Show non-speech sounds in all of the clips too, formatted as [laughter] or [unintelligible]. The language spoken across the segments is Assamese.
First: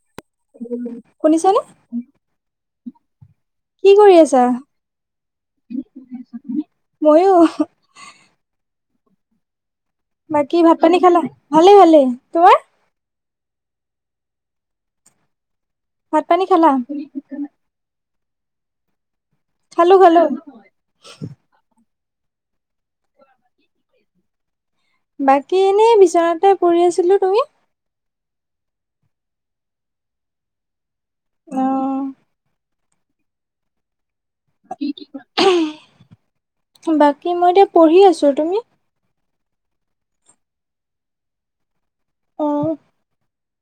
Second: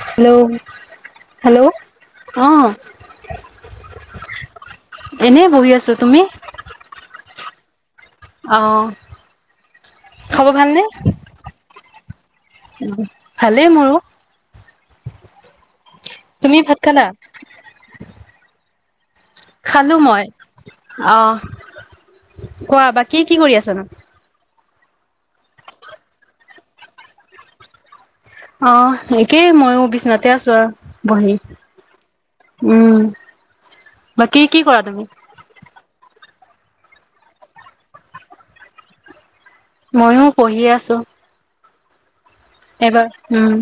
হেল্ল'? শুনিছানে? হেল্ল'? অ'! কি কৰি আছা? এনেই বহি আছো তুমি মইয়ো অ'! খবৰ বাকী ভাত ভালনে পানী খালা? ভালে, ভালে। তোমাৰ? ভালেই মোৰো। ভাত পানী তুমি ভাত খালা? খালো খালোঁ খালো। মই। অ'! কোৱা বা কি কি কৰি আছানোঁ? বাকী এনেই বিচনাতে পৰি আছিলোঁ। তুমি? অ'! একেই মইয়ো বিচনাতে আছোঁ আৰু বহি। অ উম, বাকী কি কৰা তুমি? বাকী মই, এতিয়া পঢ়ি আছোঁ। তুমি? ময়ো পঢ়ি আছোঁ। অ মই এইবাৰ উম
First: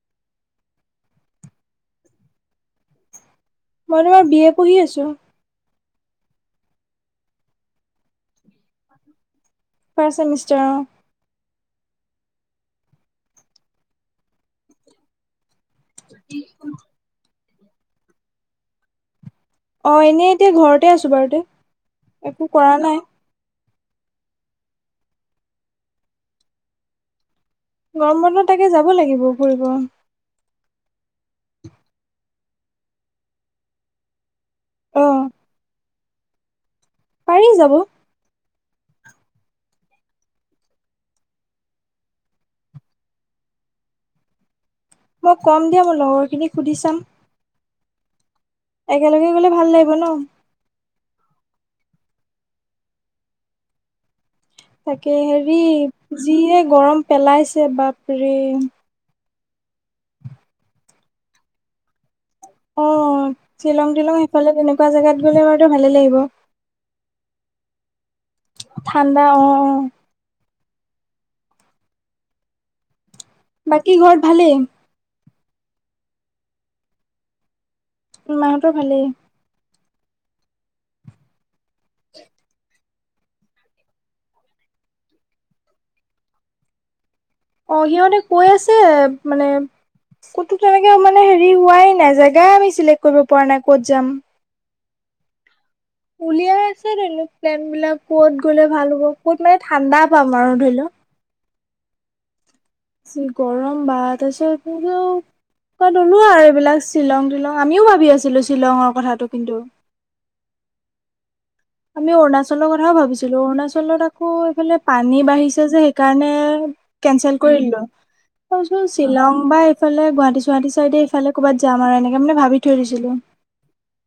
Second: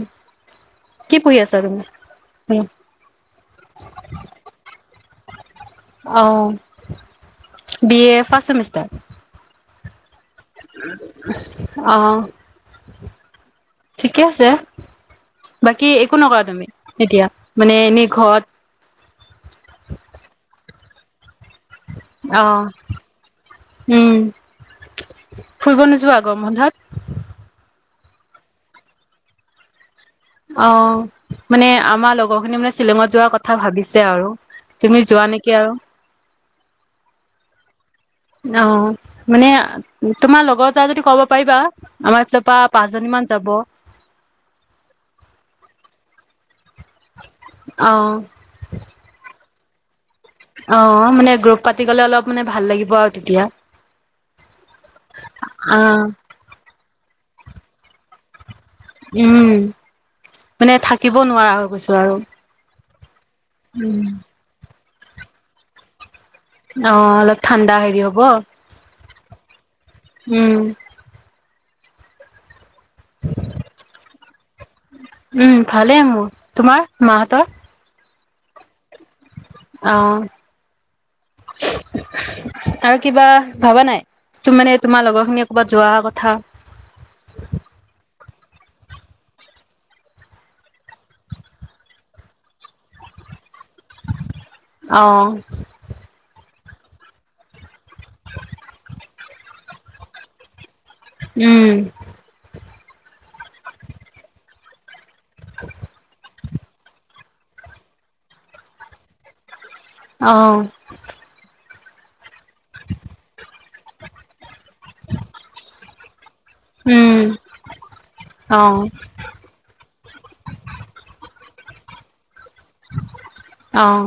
কি পঢ়িহি আছা তুমি উম। মই তোমাৰ বি এ পঢ়ি আছোঁ। অঁ বি এ ফাৰ্ষ্ট চেমিষ্টাৰ। পাৰ্চ ত। আহ ঠিকে আছে। বাকী একো নকৰা তুমি এতিয়া মানে এনেই ঘৰত। অ এনেই এতিয়া ঘৰতে আছোঁ বাৰু তো অ একো কৰা নাই। উম ফুৰিব নোযোৱা গৰম বন্ধত? গৰম বন্ধ তাকে যাব লাগিব ফুৰিব। অ মানে আমাৰ লগৰ খিনি মানে শ্বিলঙত যোৱাৰ কথা ভাবিছে আৰু, তুমি অ যোৱা নেকি আৰু। পাৰি যাব। অ মানে তোমাৰ লগৰ যায় যদি ক'ব পাৰিবা আমাৰ এইফালৰ পৰা পাঁচজনী মান যাব। মই কম দিয়া মই লগৰখিনি সুধি চাম। অ'। একেলগে গ'লে ভাল লাগিব ন। অ মানে গ্ৰুপ পাতি গ'লে অলপ মানে ভাল লাগিব আৰু তেতিয়া তাকে হেৰি অ যিয়ে গৰম পেলাইছে বাপৰে। উম মানে থাকিব নোৱাৰা হৈ গৈছোঁ আৰু। অ শ্বিলং উম, তিলং সেইফালে তেনেকুৱা জেগাত গ'লে বাৰু ভালে লাগিব। [unintelligible] অ অলপ ঠাণ্ডা হেৰি হব। ঠাণ্ডা অ অ। উম বাকী ঘৰ ভালে। উম ভালে মোৰ তোমাৰ মাহঁতৰ? মাহতৰ ভালেই। অ আৰু কিবা ভাবা নাই? ত মানে তোমাৰ লগৰ খিনি ক'বাত যোৱা কথা। অ সিহঁতে কৈ আছে মানে ক'তো তেনেকে মানে হেৰি হোৱাই নাই জেগা আমি চিলেক্ কৰিব পৰা নাই ক'ত যাম। আহ উলিয়াই আছে তেনো প্লেন বিলাক কত গ'লে ভাল হ'ব ক'ত মান ঠাণ্ডা পাম আৰু ধৰি লওক, উম। চি গৰম বা তাৰপিছও লোৱা। [unintelligible] বিলাক শ্বিলঙ তিশ্বিলঙআমিও ভাবি আছিলো শ্বিলঙৰ কথাটো কিন্তু। [unintelligible] আহ'। আমি অৰুণাচল [unintelligible] কথাও ভাবিছিলোঁ। অৰুণাচলত আকৌ এফালে পানী বাঢ়িছে যে হাই কাৰণে উম কেনচেল তাৰ অহ পাছত শ্বিলঙ বা এইফালে গুৱাহাটী সুৱাহতি সাইটে। যে আমাৰ এনেকে মান ভাবি থৈদিছিলো। অহ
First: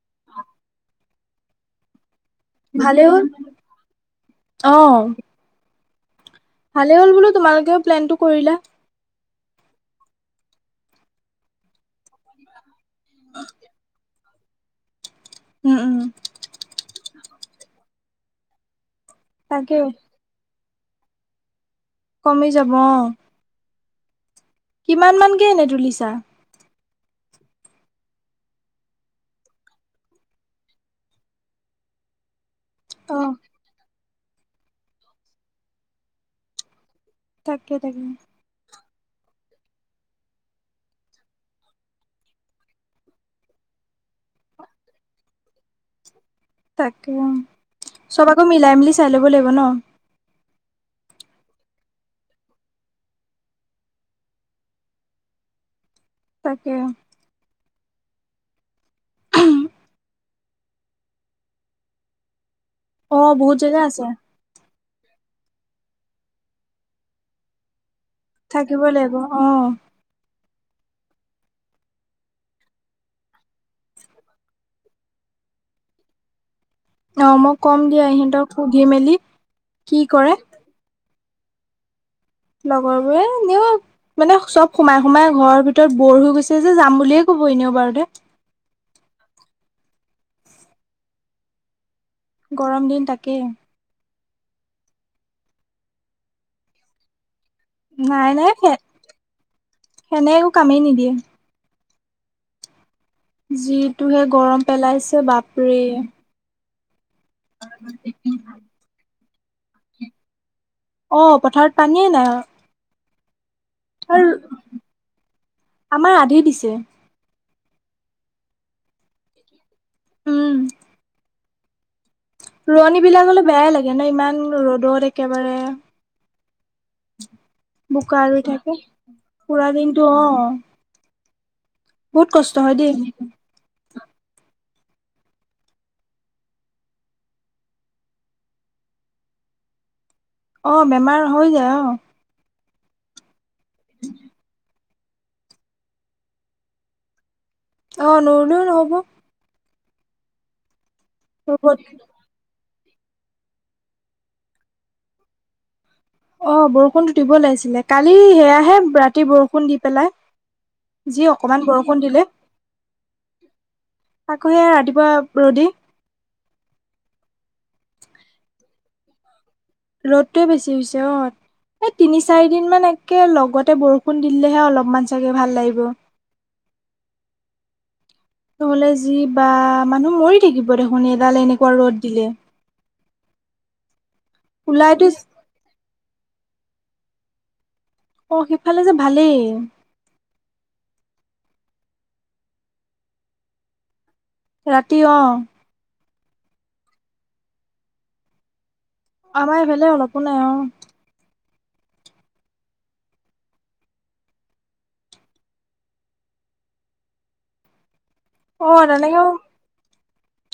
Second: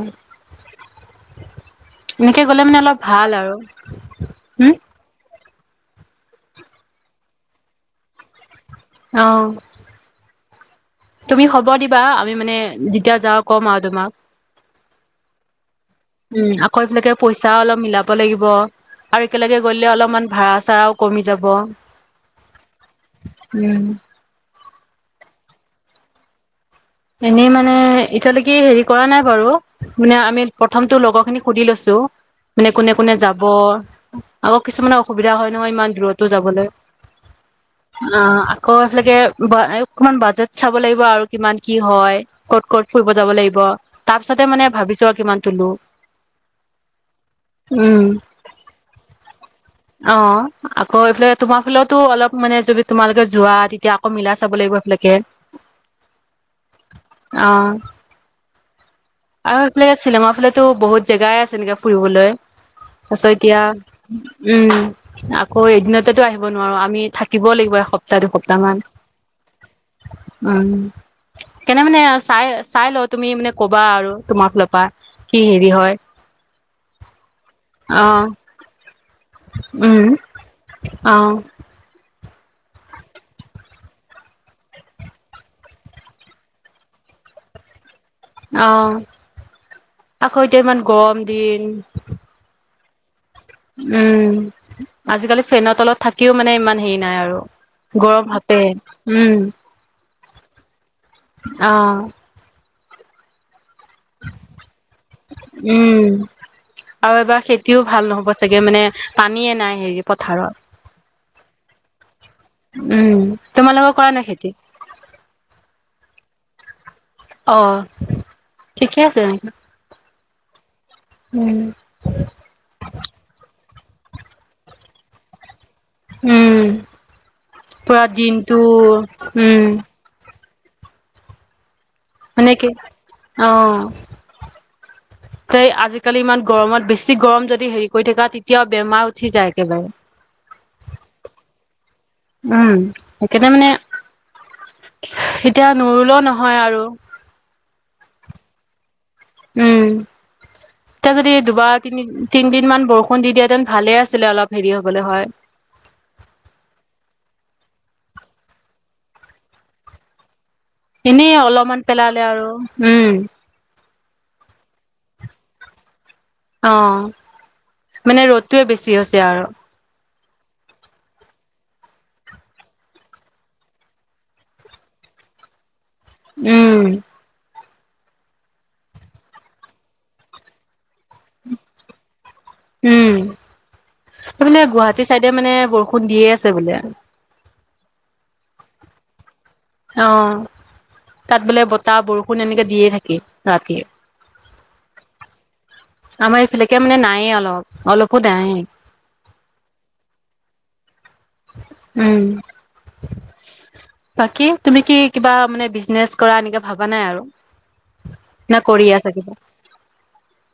এনেকে গ'লে মানে অলপ ভাল আৰু হম। অ ভালে হ'ল বোলো তোমালোকেও প্লেনটো কৰিলা। অঁ। তুমি খবৰ দিবা আমি মানে যেতিয়া যাওঁ ক'ম আৰু তোমাক, উম উম উম আকৌ এইবিলাকে পইচা অলপ মিলাব লাগিব আৰু একেলগে তাকে গলে অলপমান ভাড়া, চাও কমি যাব। কমি যাব অ'। উম। কিমান মানকে এনে তুলিছা এনেই মানে এতিয়ালৈকে হেৰি কৰা নাই বাৰু মানে আমি প্ৰথমটো লগৰ খিনি সুধি লৈছো টো মানে কোনে কোনে অ যাব আকৌ কিছুমানৰ অসুবিধা হয় নহয় ইমান দূৰতো যাবলৈ তাকে তাকে আকে অকণমান বাজেট চাব লাগিব আৰু কিমান কি হয় ক'ত ক'ত ফুৰিব যাব লাগিব তাৰ পিছতে মানে ভাবিছো আৰু কিমান তুলো তাকে অ চব আকৌ মিলাই মেলি চাই ল'ব লাগিব ন অ আকৌ এইফালে তোমাৰ ফালেতো অলপ মানে যদি তোমালোকে যোৱা তেতিয়া আকৌ মিলাই চাব লাগিব এইফিলাকে তাকে [unintelligible] অ আৰু এইফালেত শ্বিলঙৰ ফালে টো বহুত জেগাই আছে নেকে ফুৰিবলৈ। অ তাৰিছত বহুত এতিয়া জেগা আছে উম আকৌ এদিনতেতো আহিব নোৱাৰো আমি থাকিবও লাগিব এসপ থাকিব লাগিব আহ উম কেনে মানে চাই চাই ল তুমি মানে কবা আৰু [unintelligible] তোমাক লবা কি হেৰি হয় অ মই কম অ দিয়া সিহঁতক সুধি মেলি কি কৰে অঁ লগৰ বোৰে এনেও মানে চব সোমাই সোমাই ঘৰৰ ভিতৰত বৰ হৈ গৈছে যে যাম বুলিয়ে কব ন বাৰু দে অ আকৌ এতিয়া ইমান গৰম দিন গৰম দিন তাকেই উম আজিকালি ফেনত তলত থাকিও মানে ইমান হেৰি নাই আৰু গৰম হাতে উম সেনেও কামেই নিদিয়ে অ যিটোহে গৰম পেলাইছে বাপৰে উম আৰু এবাৰ খেতিও ভাল নহব চাগে মানে পানীয়ে নাই হেৰি পথাৰত অ পথাৰত পানীয়ে নাই উম তোমালোকৰ কৰা আৰু নাই খেতি আমাৰ আধি [unintelligible] দিছে অ ঠিকে আছে নেকি? উম উম এ ন ইমান ৰ'দত একেবাৰে উম পুৰা বোকা ৰুই দিনটো থাকে উম পুৰা দিনটো অ বহুত কষ্ট সনেকে হয় দেই অ স আজিকালি ইমান গৰমত বেছি গৰম যদি হেৰি কৰি থাকা তেতিয়াও বেমাৰ উঠি যায় একেবাৰে অ বেমাৰ হৈ যায় অ উম সকাৰণে মানে [inaudible] এতিয়া নৰুলও নহয় আৰু অ নৰলেও নহব উম এতিয়া যদি দুবাৰ ৰ'বত তিনি তিনিদিন মান [unintelligible] বৰষুণ দি দিয়াতেন ভালে আছিলে অলপ হেৰি হ'বলৈ হয় অ বৰষুণতটো দিব লাগিছিলে কালি সেয়াহে ৰাতি বৰষুণ দি পেলাই যি এনেই অকমান অলপমান বৰষুণ দিলে পেলালে আৰু উম আকৌ সে ৰাতিপুৱা ৰ'দ অ মানে ৰ'দটোৱে বেছি হৈছে আৰু ৰ'দটোৱে বেছি হৈছে অ' এই তিনি চাৰি দিন মান একে লগতে বৰষুণ দিলেহে অলপমান চাগে ভাল লাগিব। উম। নহলে যি বা মানুহ মৰি থাকিব দেখোন এডাল এনেকুৱা ৰদ দিলে। উম এইফানে গুৱাহাটী ওলাইতো চাইডে মানে বৰষুণ দিয়ে আছে। দি আছে বোলে আৰু অ সিফালে যে ভালেই। অ তাত বোলে বতাহ বৰষুণ এনেকে দিয়ে থাকে ৰাতিয়ে। ৰাতি অ আমাৰ এইফালেকে মানে নায়ে অলপ অলপো নাই। আমাৰ এইফালে অলপো নাই অ উম বাকী তুমি কি কিবা মানে বিজনেচ কৰা এনেকে ভবা নাই আৰু না অ কৰি আছা তেনেকে কিবা?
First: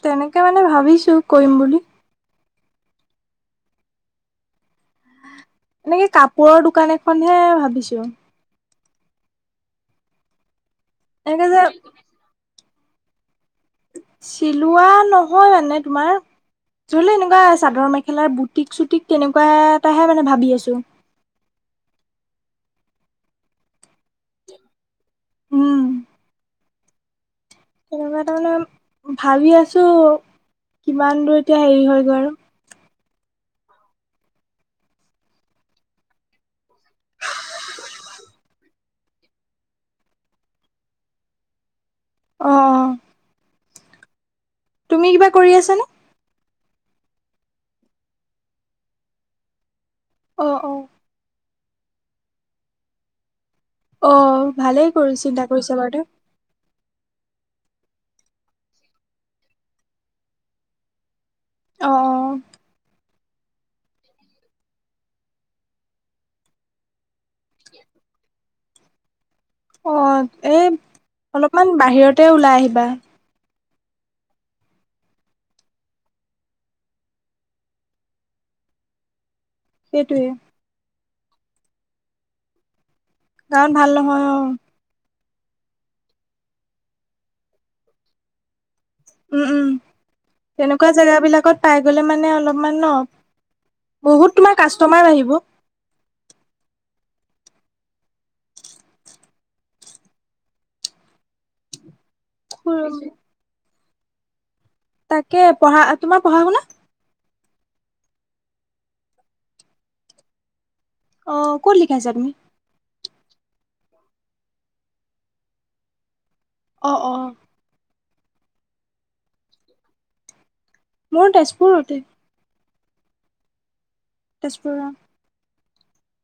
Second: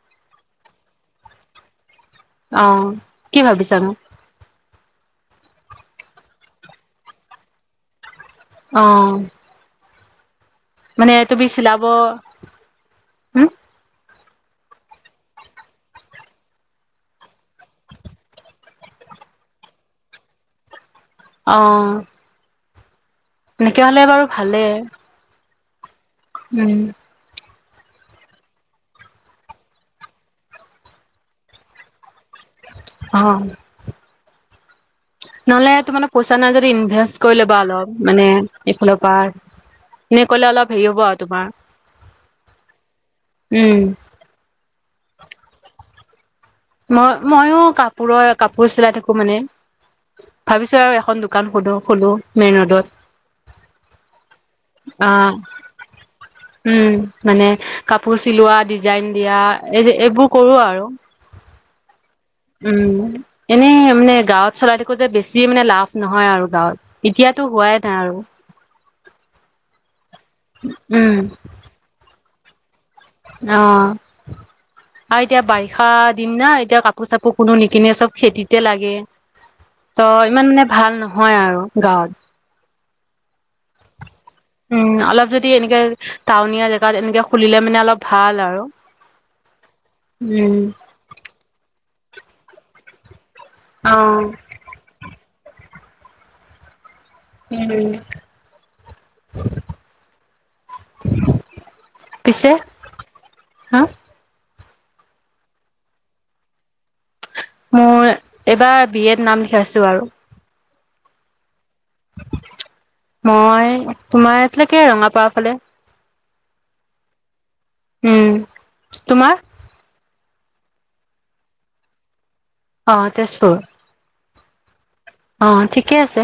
তেনেকে মানে ভাবিছো কৰিম বুলি। অ কি ভাবিছা মোক? এনেকে কাপোৰৰ দোকান এখনহে ভাবিছো? অ মানে তুমি এনেকে যে চিলাব হোম। চিলোৱা নহয় মানে তোমাৰ চৰি এনেকুৱা চাদৰ মেখেলাৰ বুটিক চুটিক তেনেকুৱা এটাহে মানে ভাবি আছো। অ এনেকে হলে বাৰু ভালেই উম উম তেনেকুৱা তাৰ মানে ভাবি আছো। কিমান দূৰ এতিয়া হেৰি হয় গৈ আৰু অ নহলে টো মানে পইচা নাই যদি ইনভেষ্ট কৰি ল'বা অলপ মানে এইফালৰ পৰা এনে কলে অলপ হেৰি হ'ব আৰু তোমাৰ আহ আহ উম তুমি কিবা কৰি আছানে? মই ময়ো কাপোৰৰ কাপোৰ চিলাই থাকো মানে অ অ ভাবিছো আৰু এখন দোকান সোধো খোলো মেইন ৰোডত। আহ ভালেই কৰি আহ চিন্তা কৰিছা বাৰু দে উম মানে কাপোৰ চিলোৱা ডিজাইন দিয়া এই যে এইবোৰ কৰো আৰু অ উম এনে আ মানে গাঁৱত চলাই থাকো যে বেছি মানে লাভ নহয় আৰু গাঁৱত এতিয়াতো হোৱাই নাই আৰু [inaudible] অ এই উম অলপমান বাহিৰতে ওলাই আহিবা। অ আৰু এতিয়া বাৰিষা দিন না এতিয়া কাপোৰ চাপোৰ কোনো নিকিনে চব খেতিতে লাগে। ত সেইটোৱে ইমান মানে ভাল নহয় আৰু গাঁৱত। গাঁৱত ভাল নহয় অ। উম অলপ যদি এনেকে টাউনীয়া জেগাত এনেকে খুলিলে মানে অলপ ভাল আৰু উম উম উম তেনেকুৱা জেগাবিলাকত পাই গলে মানে অলপমান ন। অ বহুত তোমাৰ কাষ্টমাৰ আহিব। উম [inaudible] হয়। হা তাকে পঢ়া তোমাৰ পঢ়া শুনা। মোৰ এইবাৰ বি এড নাম লিখাইছো আৰু অ কোন লিখাইছা তুমি মই তোমাৰ ইয়াতলৈকে ৰঙাপাৰা ফালে অ অ উম তোমাৰ মোৰ তেজপুৰতে অ তেজপুৰ তেজপুৰ অ ঠিকে আছে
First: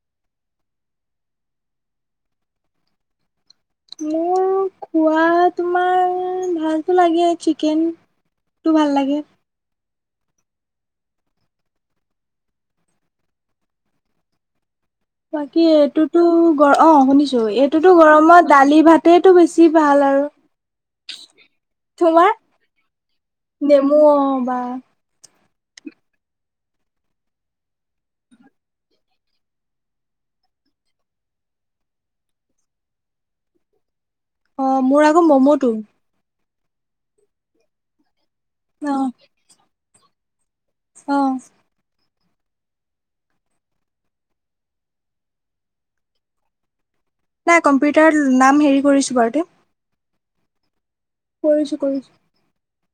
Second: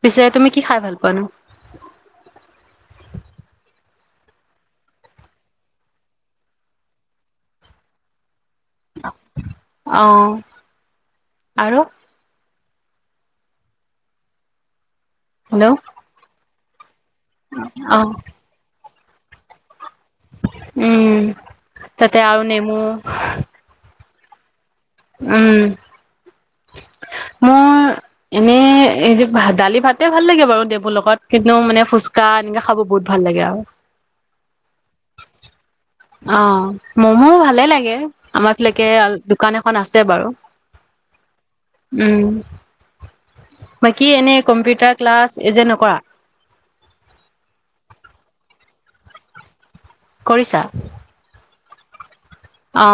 পিছে তুমি কি খাই ভাল পানো [unintelligible] মোৰ খোৱা তোমাৰ ভালতো লাগে চিকেন। তোৰ ভাল লাগে। আহ আৰু বাকী হেল্ল' এইটোতো গ অ শুনিছো এইটোতো অ গৰমত দালি ভাতেটো বেছি ভাল আৰু উম তাতে তোমাৰ আৰু নেমু নেমু অ। মবা উম মোৰ এনেই এই দালি ভাতে ভাল লাগে বাৰু দেবোৰ লগত কিন্তু মানে খোজকাঢ় কা এনেকা খাব বহুত ভাল লাগে আৰু অ মোৰ আকৌ ম'ম'টো অ মমো ভালে লাগে আমাৰ ফকে দোকান এখন আছে বাৰু আহ উম বাকী এনে কম্পিউটাৰ ক্লাছ এ যে নকৰা নাই কম্পিউটাৰ নাম হেৰি কৰিছো বাৰু তে কৰিছা কৰিছো কৰিছো অ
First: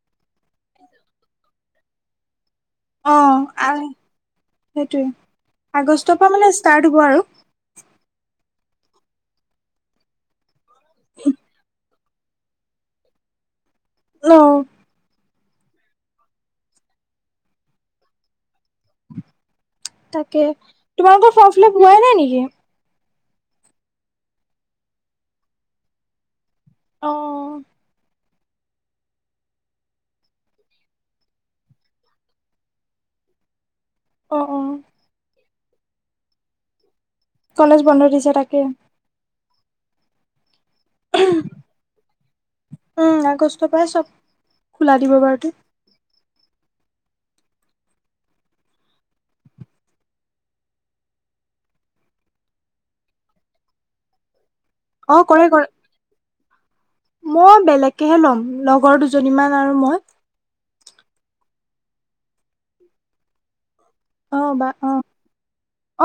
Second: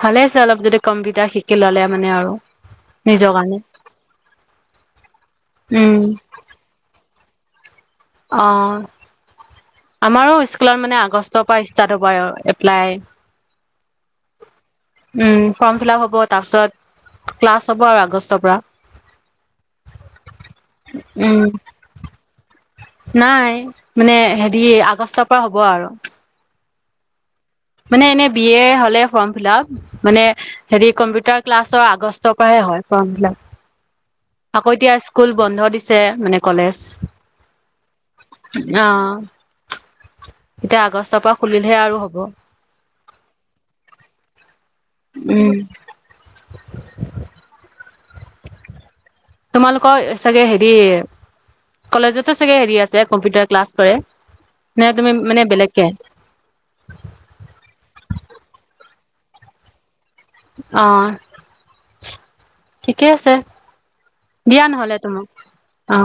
ভালে আছে অলপ যদি কম্পিউটাৰ শিকি ললে মানে আৰু অ নিজৰ কাৰণে আ সেইটোৱে উম আগষ্টৰ পৰা মানে ষ্টাৰ্ট হ'ব আৰু অ আমাৰো স্কুলত মানে আগষ্টৰ পৰা ষ্টাৰ্ট হ'ব ব এপ্লাই অহ উম ফৰ্ম ফিলআপ হ'ব তাৰ পিছত ক্লাছ হ'ব আৰু আগষ্টৰ পৰা তাকে তোমালোকৰ উম ফৰ্ম ফ্লাপ্ হোৱাই নাই নিকি নাই মানে হেৰি আগষ্টৰ পৰা হ'ব আৰু অ মানে এনে বি এৰ হলে ফৰ্ম ফিলপ মানে হেৰি কম্পিউটাৰ ক্লাছৰ আগষ্টৰ পৰাহে হয় ফৰ্ম অ অ ফিলআপ আকৌ এতিয়া স্কুল বন্ধ দিছে মানে কলেজ কলেজ বন্ধ দিছে তাকে অ এতিয়া আগষ্টৰ পৰা খুলিলেহে আৰু হ'ব উম আগষ্টৰ পৰাই চব খোলা দিব উম। বাৰুতো [unintelligible] তোমালোকৰ চাগে হেৰি কলেজতো চাগে হেৰি আছে কম্পিউটাৰ ক্লাছ কৰে নাই তুমি অ কৰে মানে কৰে বেলেগকে মই বেলেককেহে ল'ম লগৰ দুজনীমান আৰু মই অ ঠিকে আছে অ দিয়া বা নহলে অ তোমাক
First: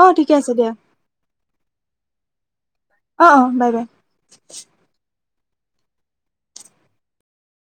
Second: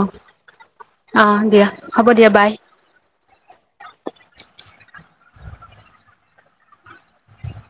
অ ঠিকে আছে দিয়া অহ দিয়া হ'ব দিয়া বাই অ অ বাই বাই